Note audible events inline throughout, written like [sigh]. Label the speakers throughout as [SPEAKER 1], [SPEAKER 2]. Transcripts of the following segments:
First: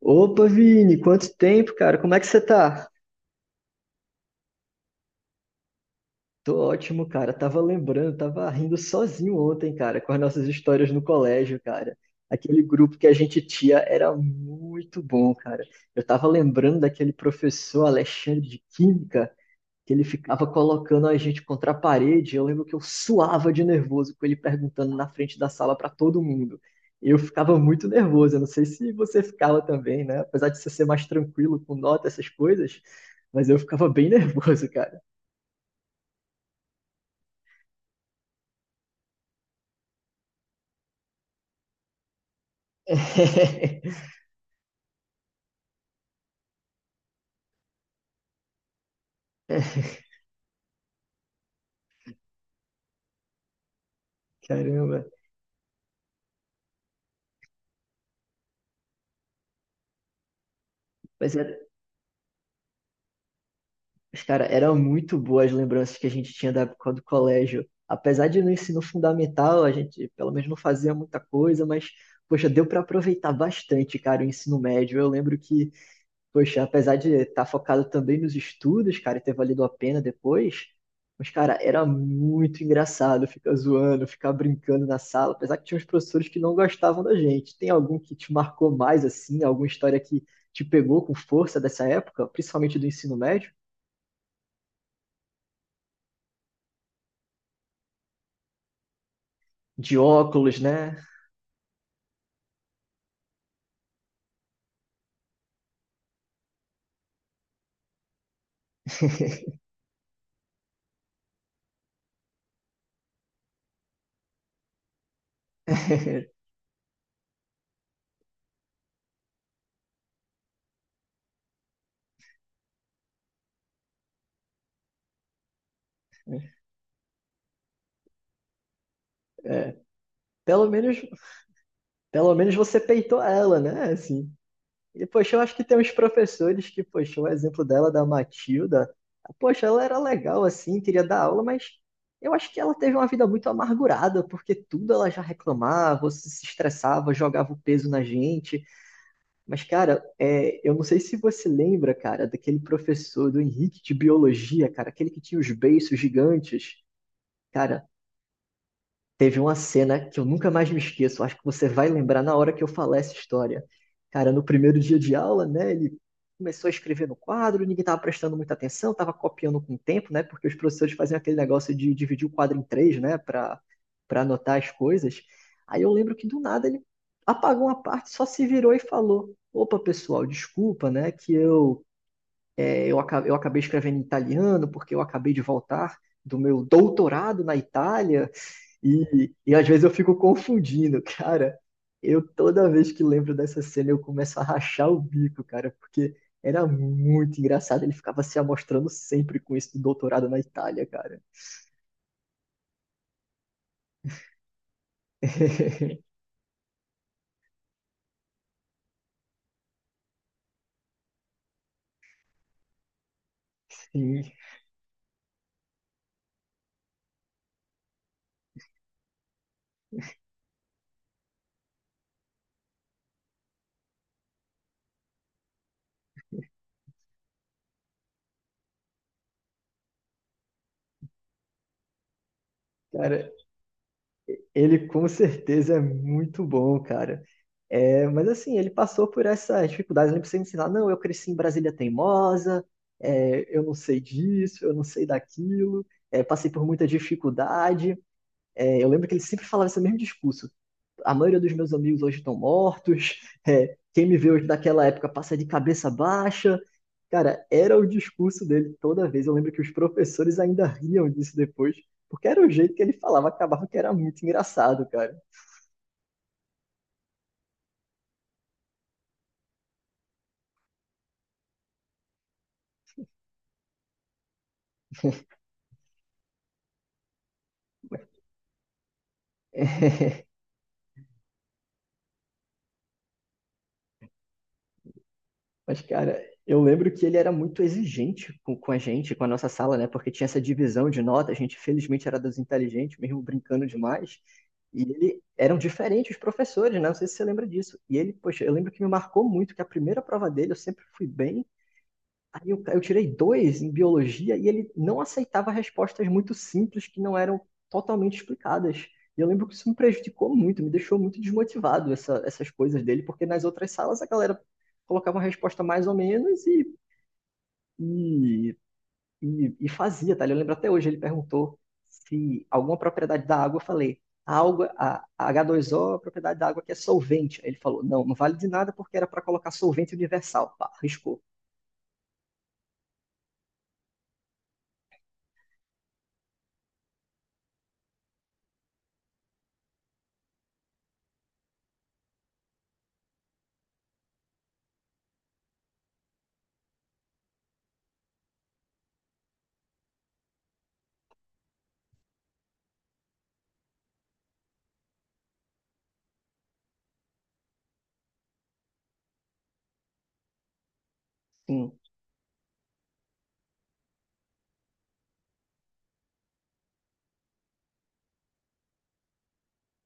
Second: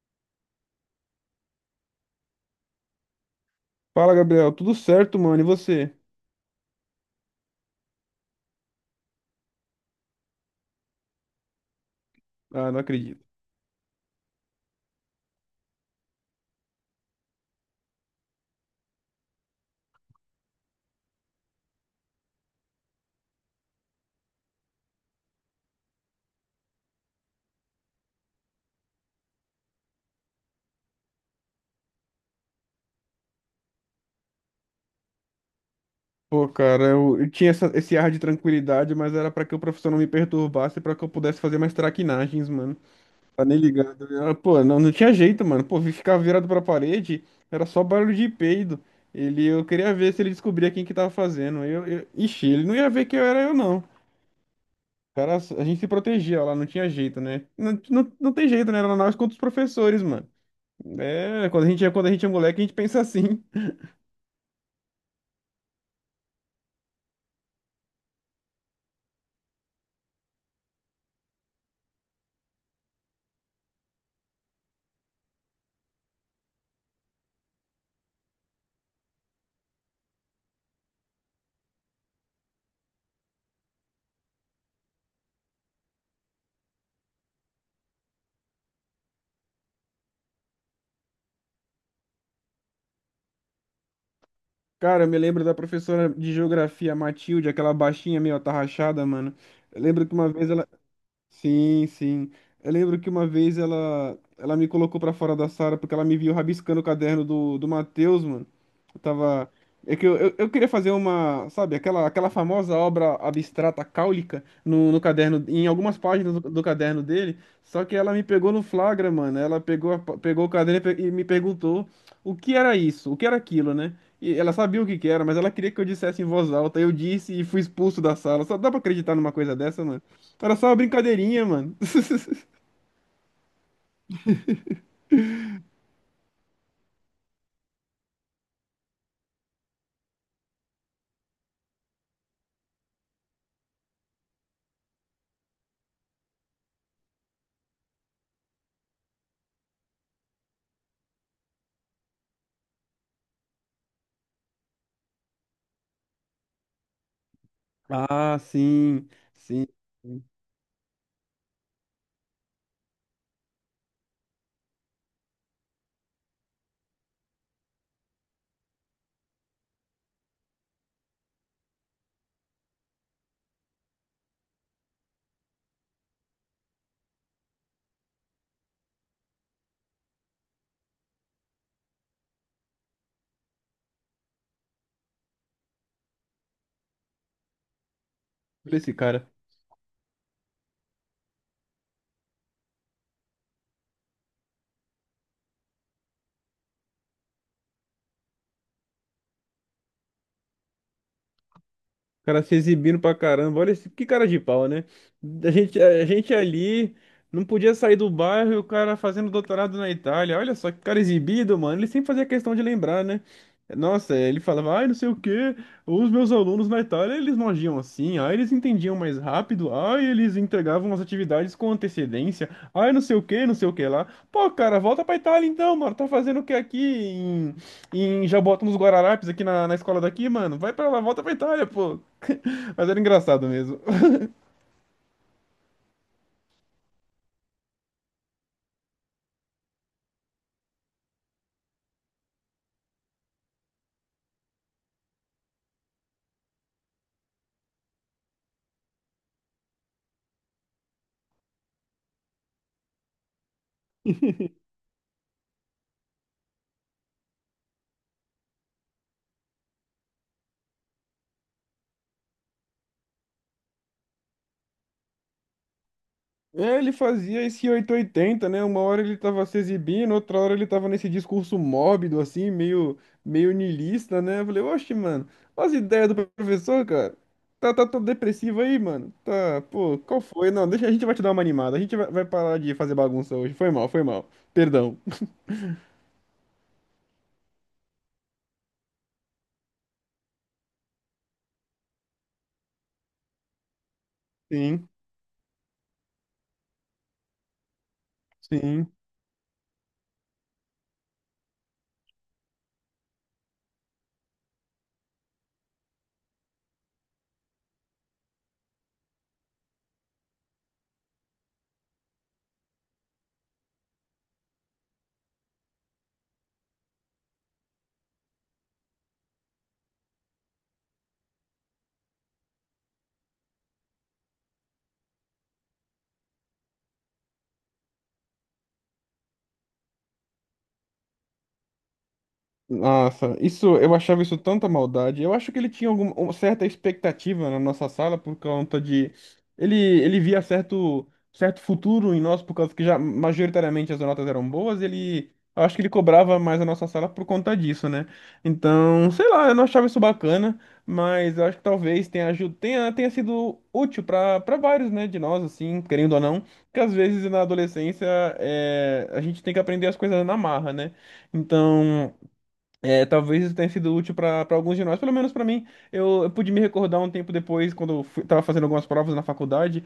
[SPEAKER 1] Opa, Vini, quanto tempo, cara? Como é que você tá?
[SPEAKER 2] Fala, Gabriel. Tudo certo, mano? E você?
[SPEAKER 1] Tô ótimo, cara. Tava lembrando, tava rindo sozinho ontem, cara, com as nossas histórias no colégio, cara. Aquele
[SPEAKER 2] Ah, não
[SPEAKER 1] grupo que a
[SPEAKER 2] acredito.
[SPEAKER 1] gente tinha era muito bom, cara. Eu tava lembrando daquele professor Alexandre de Química. Que ele ficava colocando a gente contra a parede. Eu lembro que eu suava de nervoso com ele perguntando na frente da sala para todo mundo. Eu ficava muito nervoso. Eu não sei se você ficava também, né? Apesar de você ser mais tranquilo com nota, essas coisas, mas eu ficava bem nervoso, cara.
[SPEAKER 2] Pô, cara, eu tinha esse ar de tranquilidade, mas era pra que o professor não me perturbasse, pra que eu pudesse fazer mais traquinagens, mano. Tá nem
[SPEAKER 1] [laughs]
[SPEAKER 2] ligado. Pô, não tinha jeito, mano. Pô, ficar virado pra parede era só barulho de peido. Eu queria ver se ele descobria quem que tava fazendo. Ele não ia ver que eu era eu, não.
[SPEAKER 1] Caramba.
[SPEAKER 2] Cara, a gente se protegia lá, não tinha jeito, né? Não tem jeito, né? Era nós contra os professores, mano.
[SPEAKER 1] Mas,
[SPEAKER 2] É,
[SPEAKER 1] era-
[SPEAKER 2] quando a gente é moleque, a gente pensa assim.
[SPEAKER 1] mas, cara, eram muito boas as lembranças que a gente tinha da época do colégio. Apesar de no ensino fundamental, a gente pelo menos não fazia muita coisa, mas, poxa, deu para aproveitar bastante, cara, o ensino médio. Eu lembro que poxa, apesar de estar focado também nos estudos, cara, e ter valido a pena depois, mas, cara, era muito engraçado ficar zoando, ficar brincando na sala, apesar que tinha uns professores que não gostavam da gente. Tem algum que te marcou mais, assim, alguma história que te pegou com força dessa época, principalmente do ensino médio?
[SPEAKER 2] Cara, eu me lembro da professora de geografia, Matilde, aquela baixinha meio atarrachada, mano. Eu
[SPEAKER 1] De
[SPEAKER 2] lembro que uma vez
[SPEAKER 1] óculos,
[SPEAKER 2] ela,
[SPEAKER 1] né?
[SPEAKER 2] Sim, sim. Eu lembro que uma vez ela me colocou pra fora da sala porque ela me viu rabiscando o caderno do Matheus, mano. Eu tava.
[SPEAKER 1] [laughs]
[SPEAKER 2] É que eu queria fazer sabe, aquela famosa obra abstrata cáulica no caderno, em algumas páginas do caderno dele, só que ela me pegou no flagra, mano. Ela pegou, pegou o caderno e e me perguntou o que era isso, o que era aquilo, né? E ela sabia o que que era, mas ela queria que eu dissesse em voz alta. Eu disse e fui expulso da sala. Só dá pra acreditar numa coisa
[SPEAKER 1] É,
[SPEAKER 2] dessa, mano? Era
[SPEAKER 1] pelo
[SPEAKER 2] só uma
[SPEAKER 1] menos,
[SPEAKER 2] brincadeirinha, mano.
[SPEAKER 1] pelo menos
[SPEAKER 2] [laughs]
[SPEAKER 1] você peitou ela, né? Assim. E, poxa, eu acho que tem uns professores que, poxa, o exemplo dela, da Matilda, poxa, ela era legal assim, queria dar aula, mas eu acho que ela teve uma vida muito amargurada, porque tudo ela já reclamava, ou se estressava, jogava o peso na gente. Mas, cara, é, eu não sei se você lembra, cara, daquele professor do Henrique de Biologia, cara, aquele que tinha os beiços gigantes. Cara,
[SPEAKER 2] Ah, sim,
[SPEAKER 1] teve uma
[SPEAKER 2] sim.
[SPEAKER 1] cena que eu
[SPEAKER 2] Sim.
[SPEAKER 1] nunca mais me esqueço. Acho que você vai lembrar na hora que eu falar essa história. Cara, no primeiro dia de aula, né? Ele começou a escrever no quadro, ninguém estava prestando muita atenção, estava copiando com o tempo, né? Porque os professores faziam aquele negócio de dividir o quadro em três, né? Para anotar as coisas. Aí eu lembro que do nada ele apagou uma parte, só se virou e falou: Opa, pessoal, desculpa, né? Que eu, é, eu, aca- Eu acabei escrevendo em italiano porque eu acabei de voltar do meu doutorado na Itália.
[SPEAKER 2] Por esse cara.
[SPEAKER 1] E às vezes eu fico confundindo, cara. Eu toda vez que lembro dessa cena eu começo a rachar o bico, cara, porque era muito engraçado. Ele ficava se amostrando sempre com isso do doutorado na Itália, cara.
[SPEAKER 2] Cara se exibindo pra caramba. Olha esse, que cara de pau, né?
[SPEAKER 1] [laughs]
[SPEAKER 2] A gente ali não podia sair do bairro e o cara fazendo doutorado na Itália. Olha só que cara exibido, mano. Ele sempre fazia questão de lembrar, né? Nossa,
[SPEAKER 1] Sim,
[SPEAKER 2] ele falava, ai, não sei o quê, os meus alunos na Itália, eles não agiam assim, ai, eles entendiam mais rápido, ai, eles entregavam as atividades com antecedência, ai, não sei o quê, não sei o que lá. Pô, cara, volta pra Itália então, mano, tá fazendo o que em Jaboatão dos Guararapes, aqui na escola daqui, mano? Vai pra lá, volta pra Itália, pô. [laughs] Mas era
[SPEAKER 1] cara,
[SPEAKER 2] engraçado mesmo.
[SPEAKER 1] ele com certeza é muito bom, cara. É, mas assim, ele passou por essas dificuldades. Ele precisa ensinar, não, eu cresci em Brasília teimosa, é, eu não sei disso, eu não sei daquilo, é, passei por muita dificuldade. É, eu lembro que ele sempre falava esse mesmo discurso. A maioria dos meus amigos hoje estão mortos, [laughs] é, quem me vê hoje daquela época passa de cabeça baixa. Cara, era o discurso dele toda vez. Eu lembro que os professores ainda riam disso depois, porque era o jeito que ele falava, acabava que era muito engraçado, cara.
[SPEAKER 2] É, ele fazia esse oito ou oitenta, né? Uma hora ele tava se exibindo, outra hora ele tava nesse discurso mórbido, assim, meio niilista, né? Eu falei, oxe, mano, olha as ideias do professor, cara. Tá todo depressivo aí, mano. Tá, pô,
[SPEAKER 1] [laughs]
[SPEAKER 2] qual foi? Não, deixa, a gente vai te dar uma animada. Vai parar de fazer bagunça hoje. Foi mal, foi mal. Perdão.
[SPEAKER 1] Mas, cara, eu lembro que ele era muito exigente com a gente, com a nossa sala, né? Porque tinha essa divisão de nota, a gente felizmente era dos inteligentes, mesmo brincando demais. E
[SPEAKER 2] Sim,
[SPEAKER 1] ele eram diferentes os professores, né? Não sei se você lembra disso. E ele, poxa, eu lembro que me
[SPEAKER 2] sim.
[SPEAKER 1] marcou muito que a primeira prova dele eu sempre fui bem. Aí eu tirei dois em biologia e ele não aceitava respostas muito simples que não eram totalmente explicadas. E eu lembro que isso me prejudicou muito, me deixou muito desmotivado essas coisas dele, porque nas outras salas a galera colocava uma resposta mais ou menos e, e fazia, tá? Eu lembro até hoje, ele perguntou se alguma propriedade da água, eu falei, a água, a H2O, é a propriedade da água que é solvente. Aí ele falou, não, não vale de nada porque era para colocar solvente universal. Pá, riscou.
[SPEAKER 2] Nossa, isso eu achava isso tanta maldade. Eu acho que ele tinha alguma uma certa expectativa na nossa sala por conta de ele ele via certo futuro em nós por causa que já majoritariamente as notas eram boas, ele eu acho que ele cobrava mais a nossa sala por conta disso, né? Então, sei lá, eu não achava isso bacana, mas eu acho que talvez tenha aju- tenha tenha sido útil para vários, né, de nós assim, querendo ou não, que às vezes na adolescência é, a gente tem que aprender as coisas na marra, né? Então, é, talvez isso tenha sido útil para alguns de nós, pelo menos para mim. Eu pude me recordar um tempo depois, quando eu fui, tava fazendo algumas provas na faculdade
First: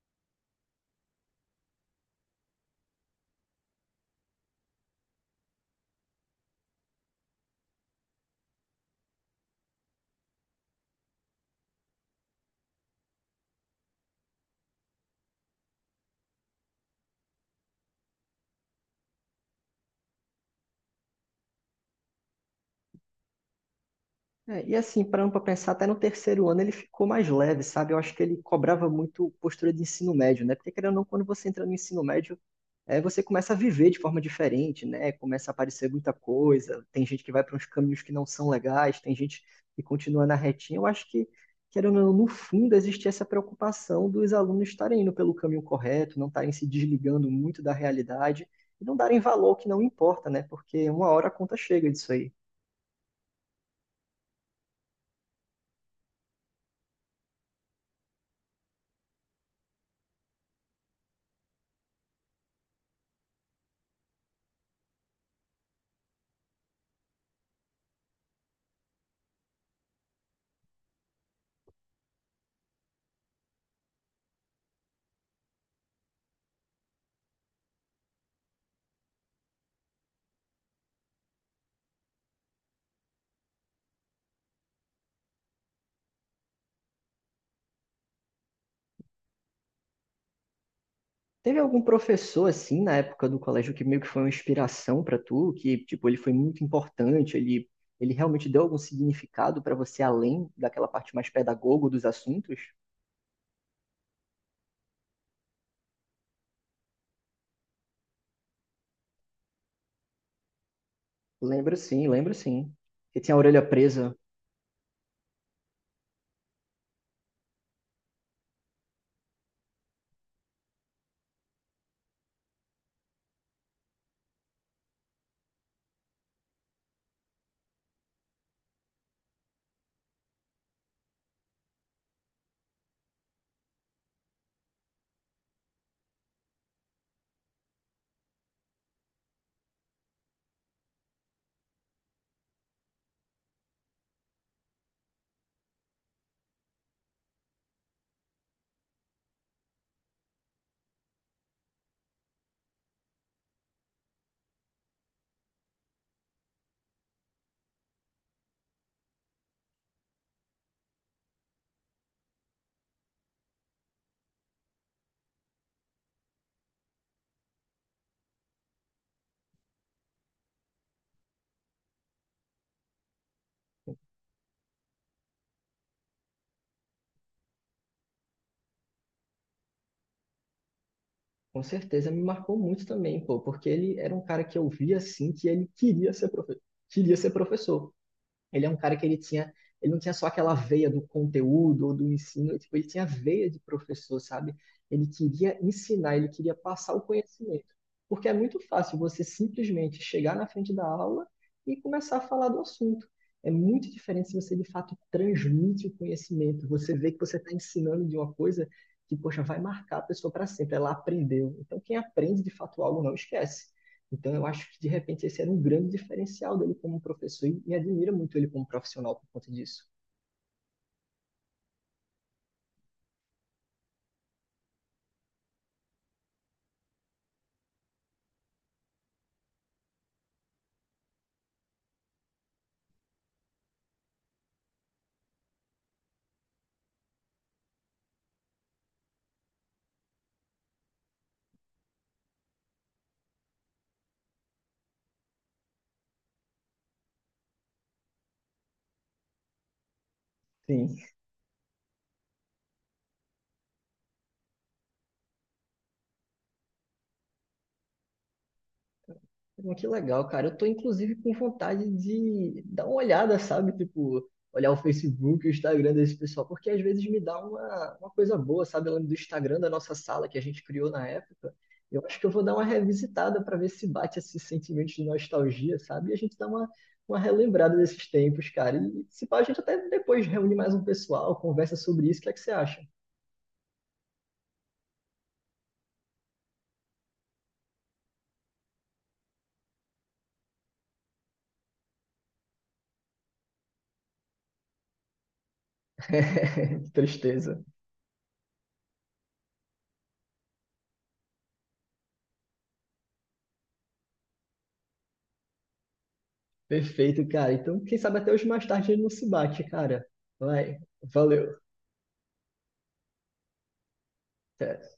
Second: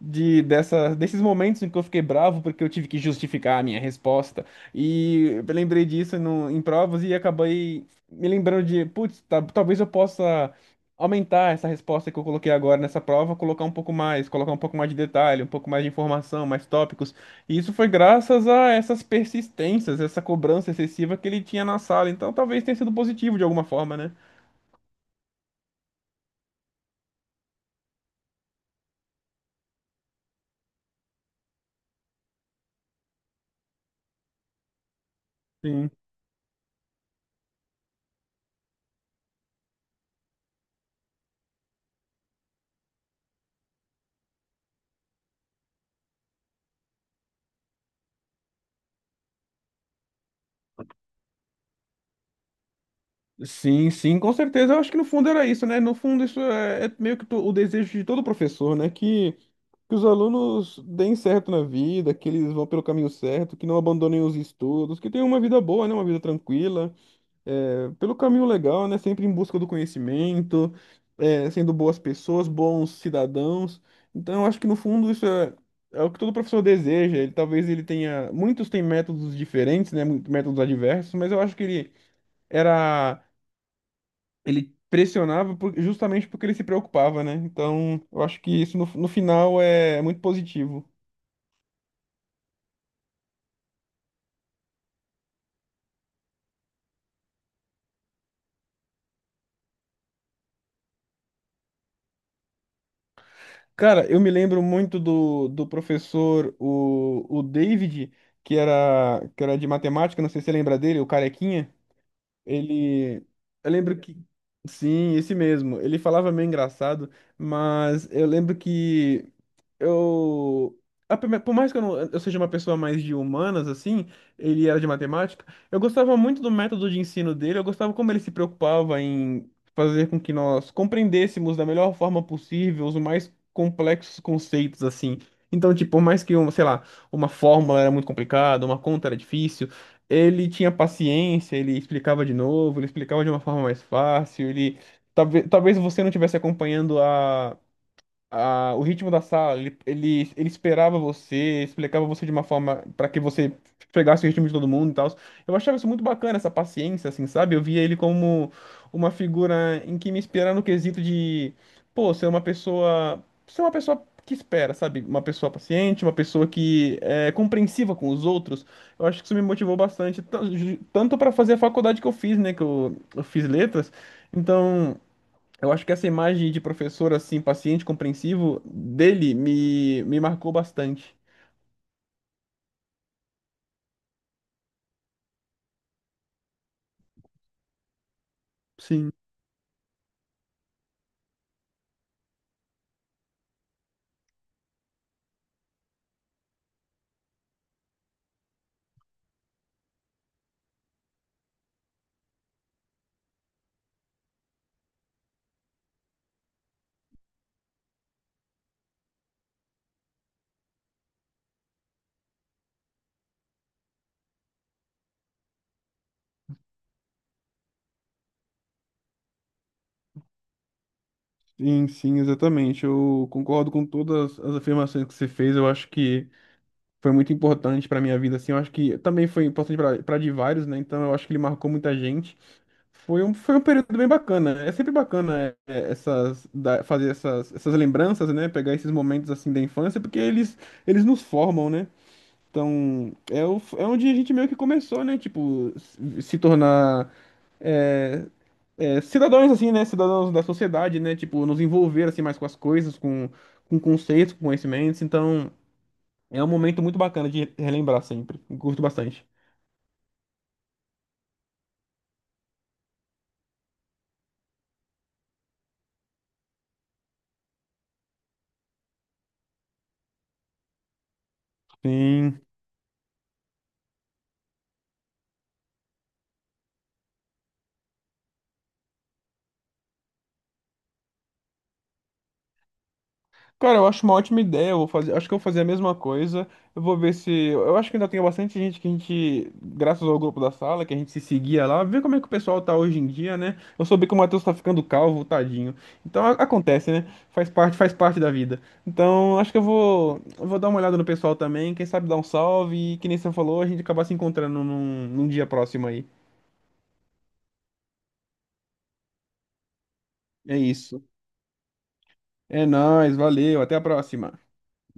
[SPEAKER 2] desses momentos em que eu fiquei bravo porque eu tive que justificar a minha resposta. E eu lembrei disso no, em provas e acabei me lembrando de, putz, talvez eu possa aumentar essa resposta que eu coloquei agora nessa prova, colocar um pouco mais, colocar um pouco mais de detalhe, um pouco mais de informação, mais tópicos. E isso foi graças a essas persistências, essa cobrança excessiva que ele tinha na sala. Então talvez tenha sido positivo de alguma forma, né?
[SPEAKER 1] É, e assim, parando para pensar, até no terceiro ano ele ficou mais leve, sabe? Eu acho que ele cobrava muito postura de ensino médio, né? Porque querendo ou não, quando você entra no ensino médio, é, você começa a viver de forma diferente, né? Começa a aparecer
[SPEAKER 2] Sim.
[SPEAKER 1] muita coisa, tem gente que vai para uns caminhos que não são legais, tem gente que continua na retinha. Eu acho que, querendo ou não, no fundo existe essa preocupação dos alunos estarem indo pelo caminho correto, não estarem se desligando muito da realidade e não darem valor ao que não importa, né? Porque uma hora a conta chega disso aí.
[SPEAKER 2] Sim, sim, com certeza. Eu acho que no fundo era isso, né? No fundo, isso é, é meio o desejo de todo professor, né? Que os alunos deem certo na vida, que eles vão pelo caminho certo, que não abandonem os estudos, que tenham uma vida boa, né? Uma vida tranquila, é, pelo caminho legal, né? Sempre em busca do conhecimento, é, sendo boas pessoas, bons cidadãos. Então, eu acho que no fundo isso é, é o que todo professor deseja. Ele, talvez ele tenha. Muitos têm métodos diferentes, né? Métodos adversos, mas eu acho que era ele pressionava justamente porque ele se preocupava, né? Então, eu acho que isso no final é muito positivo.
[SPEAKER 1] Teve algum professor assim na época do colégio que meio que foi uma inspiração pra tu, que tipo ele foi muito importante, ele realmente deu algum significado pra você além daquela parte mais pedagogo dos assuntos?
[SPEAKER 2] Cara, eu me lembro muito do professor, o David, que era de matemática, não sei se você lembra dele, o Carequinha.
[SPEAKER 1] Lembro sim, lembro sim. Que
[SPEAKER 2] Ele.
[SPEAKER 1] tinha a orelha
[SPEAKER 2] Eu lembro
[SPEAKER 1] presa.
[SPEAKER 2] que. Sim, esse mesmo. Ele falava meio engraçado, mas eu lembro que. Eu A por mais que eu, não, eu seja uma pessoa mais de humanas assim, ele era de matemática, eu gostava muito do método de ensino dele, eu gostava como ele se preocupava em fazer com que nós compreendêssemos da melhor forma possível os mais complexos conceitos assim. Então, tipo, por mais que, um, sei lá, uma fórmula era muito complicada, uma conta era difícil, ele tinha paciência, ele explicava de novo, ele explicava de uma forma mais fácil, ele talvez você não estivesse acompanhando o ritmo da sala, ele esperava você, explicava você de uma forma para que você pegasse o ritmo de todo mundo e tal. Eu achava isso muito bacana, essa paciência, assim, sabe? Eu via ele como uma figura em que me inspirava no quesito de, pô, ser uma pessoa que espera, sabe? Uma pessoa paciente, uma pessoa que é compreensiva com os outros. Eu acho que isso me motivou bastante, tanto para fazer a faculdade que eu fiz, né? Que eu fiz letras. Então, eu acho que essa imagem de professor, assim, paciente, compreensivo, dele me marcou bastante.
[SPEAKER 1] Com certeza me marcou muito também, pô, porque ele era um cara que eu via assim que ele queria ser profe queria ser professor. Ele é um cara que
[SPEAKER 2] Sim,
[SPEAKER 1] ele tinha, ele não tinha só aquela veia do conteúdo ou do ensino, tipo, ele tinha veia de professor, sabe? Ele queria ensinar, ele queria passar o conhecimento. Porque é muito fácil você simplesmente chegar na frente da aula e começar a falar do assunto. É muito diferente se você de fato transmite o conhecimento. Você vê que você está ensinando de uma coisa que, poxa, vai marcar a pessoa para sempre. Ela aprendeu. Então, quem aprende de fato algo não esquece. Então, eu acho que, de repente, esse era um grande diferencial dele como professor e me admira muito ele como profissional por conta disso.
[SPEAKER 2] sim, sim, exatamente. Eu concordo com todas as afirmações que você fez. Eu acho que foi muito importante para minha vida, assim. Eu acho que também foi importante para de vários, né? Então eu acho que ele marcou muita gente. Foi um período bem bacana. É sempre bacana é, fazer essas lembranças, né? Pegar esses momentos, assim, da infância, porque eles nos formam, né? Então, é, é onde a gente meio que começou, né? Tipo, se tornar é, é, cidadãos, assim, né? Cidadãos da
[SPEAKER 1] Sim.
[SPEAKER 2] sociedade, né? Tipo, nos envolver, assim, mais com as coisas, com conceitos, com conhecimentos. Então, é um momento muito bacana de relembrar sempre. Curto bastante.
[SPEAKER 1] Pô, que legal, cara. Eu tô, inclusive, com vontade de dar uma olhada, sabe? Tipo, olhar o Facebook, o Instagram desse pessoal, porque às vezes me dá uma coisa boa, sabe? Eu lembro do Instagram da nossa sala que a gente criou na época. Eu acho que eu
[SPEAKER 2] Sim.
[SPEAKER 1] vou dar uma revisitada para ver se bate esse sentimento de nostalgia, sabe? E a gente dá uma relembrada desses tempos, cara. E se pá, a gente até depois reúne mais um pessoal, conversa sobre isso. O que é que você acha?
[SPEAKER 2] Cara, eu acho uma ótima ideia. Eu vou fazer, acho que eu vou fazer a mesma coisa. Eu vou ver se. Eu acho que ainda tem bastante gente que a gente, graças ao grupo da sala, que a gente se seguia lá, ver como é que o pessoal tá hoje em dia, né? Eu soube que o Matheus tá ficando calvo, tadinho.
[SPEAKER 1] [laughs]
[SPEAKER 2] Então
[SPEAKER 1] Que
[SPEAKER 2] acontece, né?
[SPEAKER 1] tristeza.
[SPEAKER 2] Faz parte da vida. Então acho que eu vou dar uma olhada no pessoal também. Quem sabe dar um salve e, que nem você falou, a gente acabar se encontrando num dia próximo aí.
[SPEAKER 1] Perfeito, cara. Então, quem sabe até hoje mais tarde ele não se bate, cara.
[SPEAKER 2] É
[SPEAKER 1] Vai,
[SPEAKER 2] isso.
[SPEAKER 1] valeu.
[SPEAKER 2] É nóis, valeu, até a próxima.
[SPEAKER 1] Até.